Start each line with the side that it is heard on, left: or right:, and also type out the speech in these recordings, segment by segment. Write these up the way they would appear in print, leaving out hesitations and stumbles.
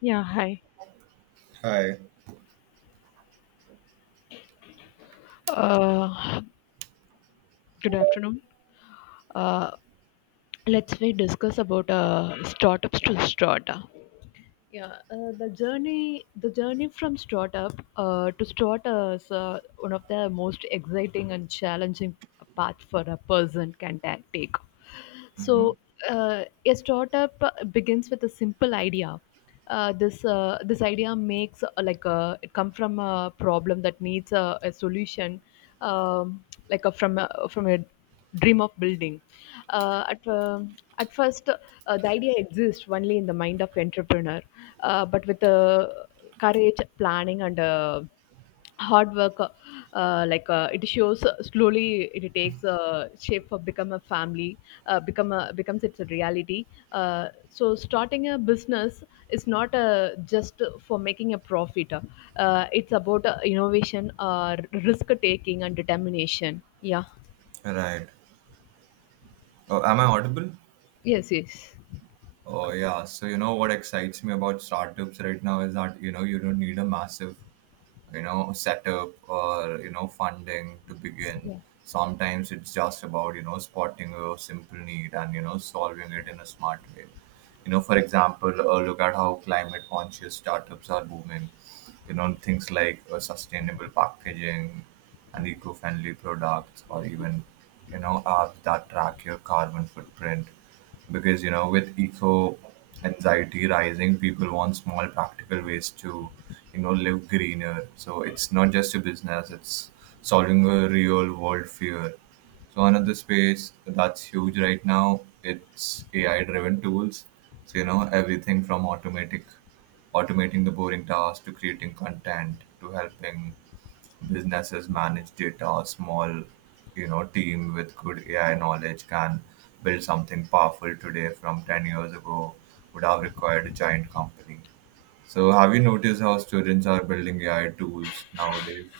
left: Yeah, hi.
right: Hi.
left: Uh, good afternoon. Uh, let's we discuss about startups to startup. Yeah, the journey from startup to startup is one of the most exciting and challenging path for a person can take.
right: Mm-hmm.
left: So a startup begins with a simple idea. This idea makes it come from a problem that needs a solution, um, from a dream of building. At first, the idea exists only in the mind of entrepreneur, but with courage, planning, and hard work it shows, slowly it takes shape for become a family becomes its a reality. So starting a business is not just for making a profit, it's about innovation, risk taking and determination. Yeah,
right: Right. Oh, am I audible?
left: yes, yes.
right: Oh, yeah. So, you know what excites me about startups right now is that, you don't need a massive setup or funding to begin.
left: Yeah,
right: Sometimes it's just about spotting a simple need and solving it in a smart way. For example, look at how climate conscious startups are booming. Things like sustainable packaging and eco-friendly products, or even apps that track your carbon footprint. Because with eco anxiety rising, people want small, practical ways to live greener, so it's not just a business, it's solving a real world fear. So another space that's huge right now, it's AI driven tools. So everything from automatic automating the boring tasks, to creating content, to helping businesses manage data. A small, team with good AI knowledge can build something powerful today from 10 years ago would have required a giant company. So have you noticed how students are building AI tools nowadays?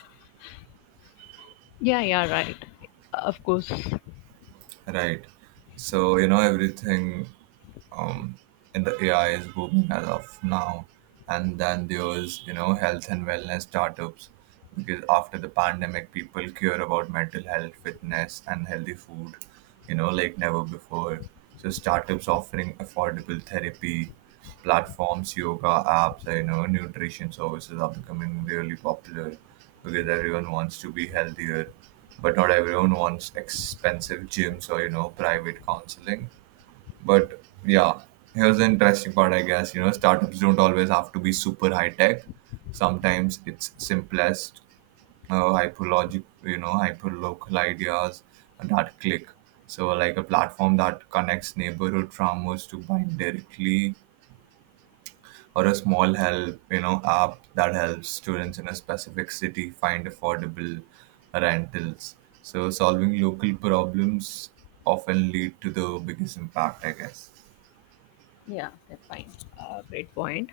left: yeah, yeah. Right, of course.
right: Right. So, everything um, in the AI is booming as of now. And then there's health and wellness startups, because after the pandemic, people care about mental health, fitness, and healthy food, like never before. So startups offering affordable therapy platforms, yoga apps, nutrition services are becoming really popular, because everyone wants to be healthier, but not everyone wants expensive gyms or private counseling. But yeah, here's the interesting part, I guess. Startups don't always have to be super high tech. Sometimes it's simplest, hyperlogic, hyperlocal ideas that click. So, like a platform that connects neighborhood farmers to buying directly, or a small help, app that helps students in a specific city find affordable rentals. So, solving local problems often lead to the biggest impact, I guess.
left: Yeah, okay, fine. Great point.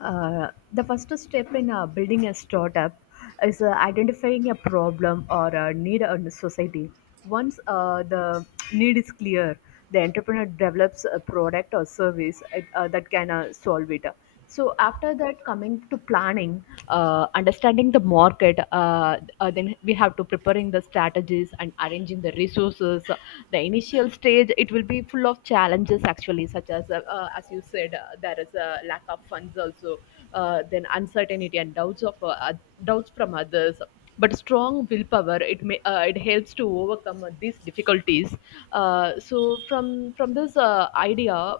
left: The first step in building a startup is identifying a problem or a need in the society. Once the need is clear, the entrepreneur develops a product or service that can solve it. So after that, coming to planning, understanding the market, then we have to preparing the strategies and arranging the resources. The initial stage it will be full of challenges actually, such as you said, there is a lack of funds also, then uncertainty and doubts of doubts from others. But strong willpower it may, it helps to overcome these difficulties. So from this uh, idea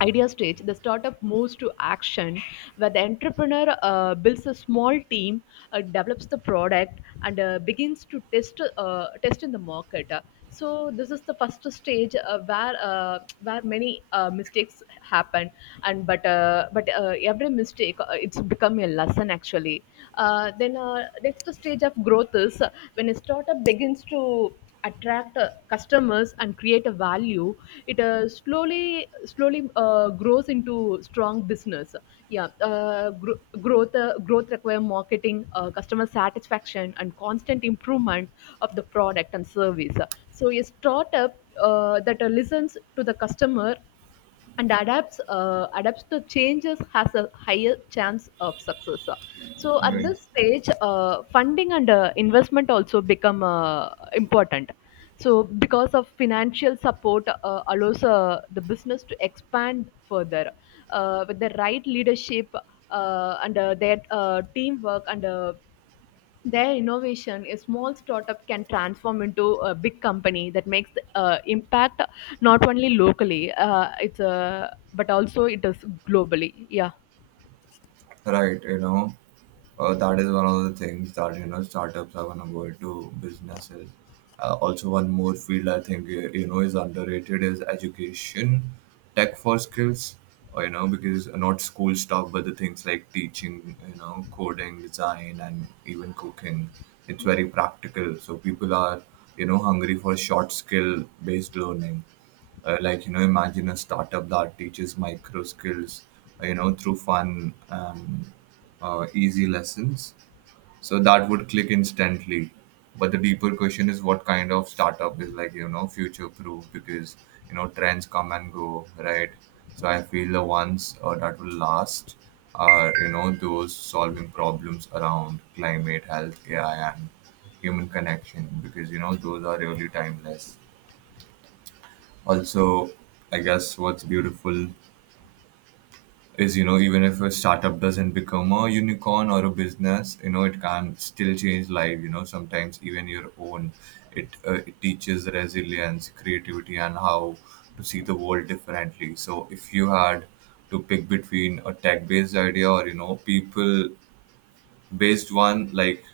left: idea stage, the startup moves to action where the entrepreneur builds a small team, develops the product, and begins to test in the market. So this is the first stage where many mistakes happen, and but every mistake it's become a lesson actually. Then next stage of growth is when a startup begins to attract customers and create a value. It slowly grows into strong business. Growth require marketing, customer satisfaction and constant improvement of the product and service. So a startup that listens to the customer and adapts to changes has a higher chance of success. So at
right: Right.
left: this stage funding and investment also become important, so because of financial support allows the business to expand further with the right leadership, and their teamwork and their innovation, a small startup can transform into a big company that makes impact not only locally, it's but also it is globally. Yeah,
right: Right, that is one of the things, that startups are gonna go into businesses. Also, one more field I think is underrated is education, tech for skills. Or, because not school stuff, but the things like teaching, coding, design, and even cooking. It's
left: yeah,
right: very practical. So people are hungry for short, skill based learning, like imagine a startup that teaches micro skills through fun, easy lessons, so that would click instantly. But the deeper question is, what kind of startup is, like, future proof because trends come and go, right? So I feel the ones that will last are those solving problems around climate, health, AI, and human connection, because those are really timeless. Also, I guess what's beautiful is, even if a startup doesn't become a unicorn or a business, it can still change life, sometimes even your own. It teaches resilience, creativity, and how to see the world differently. So if you had to pick between a tech based idea or, people based one like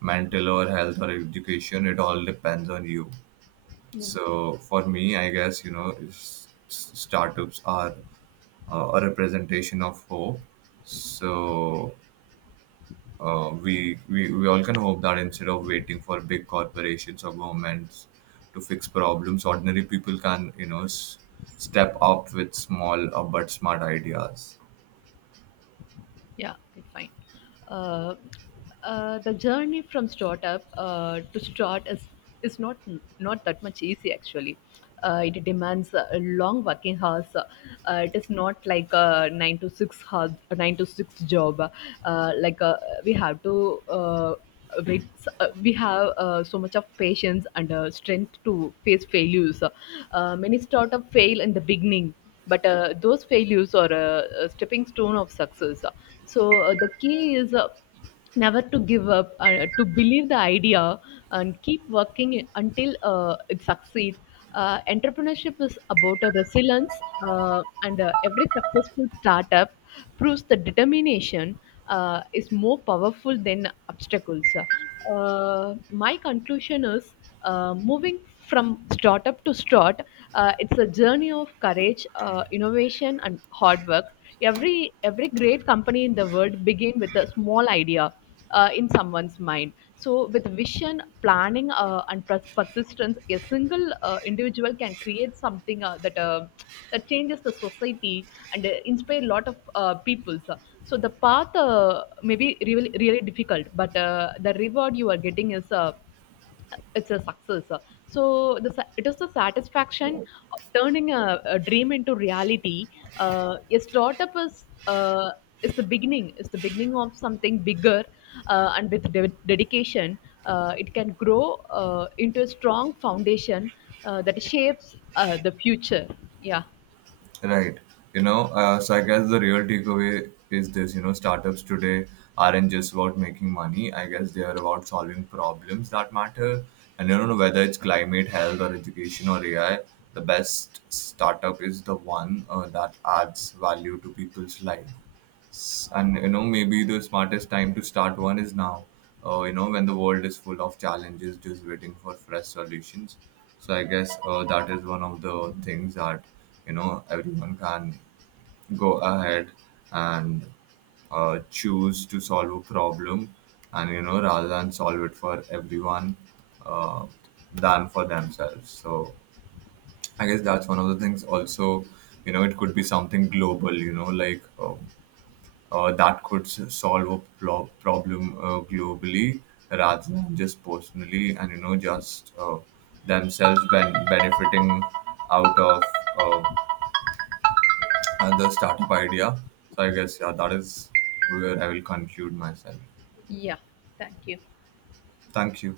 right: mental or health or education, it all depends on you.
left: yeah.
right: So for me, I guess, startups are a representation of hope. So we all can hope that, instead of waiting for big corporations or governments to fix problems, ordinary people can step up with small, but smart ideas.
left: Yeah, okay, fine. Uh, the journey from startup to start is is not that much easy actually. It demands long working hours. It is not like a 9 to 6 job. Uh, like uh, we have to. With we have so much of patience and strength to face failures. Many startup fail in the beginning, but those failures are a stepping stone of success. So the key is never to give up, to believe the idea and keep working until it succeed. Entrepreneurship is about a resilience, and every successful startup proves the determination is more powerful than obstacles. My conclusion is moving from startup to start, it's a journey of courage, innovation, and hard work. Every great company in the world begin with a small idea in someone's mind. So, with vision, planning, and persistence, a single individual can create something that changes the society and inspire a lot of people. So the path may be really really difficult, but the reward you are getting is it's a success. It is the satisfaction of turning a dream into reality. A startup is the beginning. Is the beginning of something bigger, and with dedication, it can grow into a strong foundation that shapes the future. Yeah.
right: Right. So I guess the real takeaway is this: startups today aren't just about making money. I guess they are about solving problems that matter. And whether it's climate, health, or education, or AI, the best startup is the one that adds value to people's life. And maybe the smartest time to start one is now, when the world is full of challenges, just waiting for fresh solutions. So I guess that is one of the things, that everyone can go ahead and choose to solve a problem, and rather than solve it for everyone, uh, than for themselves. So I guess that's one of the things also. It could be something global, like that could solve a problem globally, rather than just personally, and just themselves benefiting out of uh, another startup idea. So I guess, yeah, that is where I will conclude myself.
left: Yeah, thank you.
right: Thank you.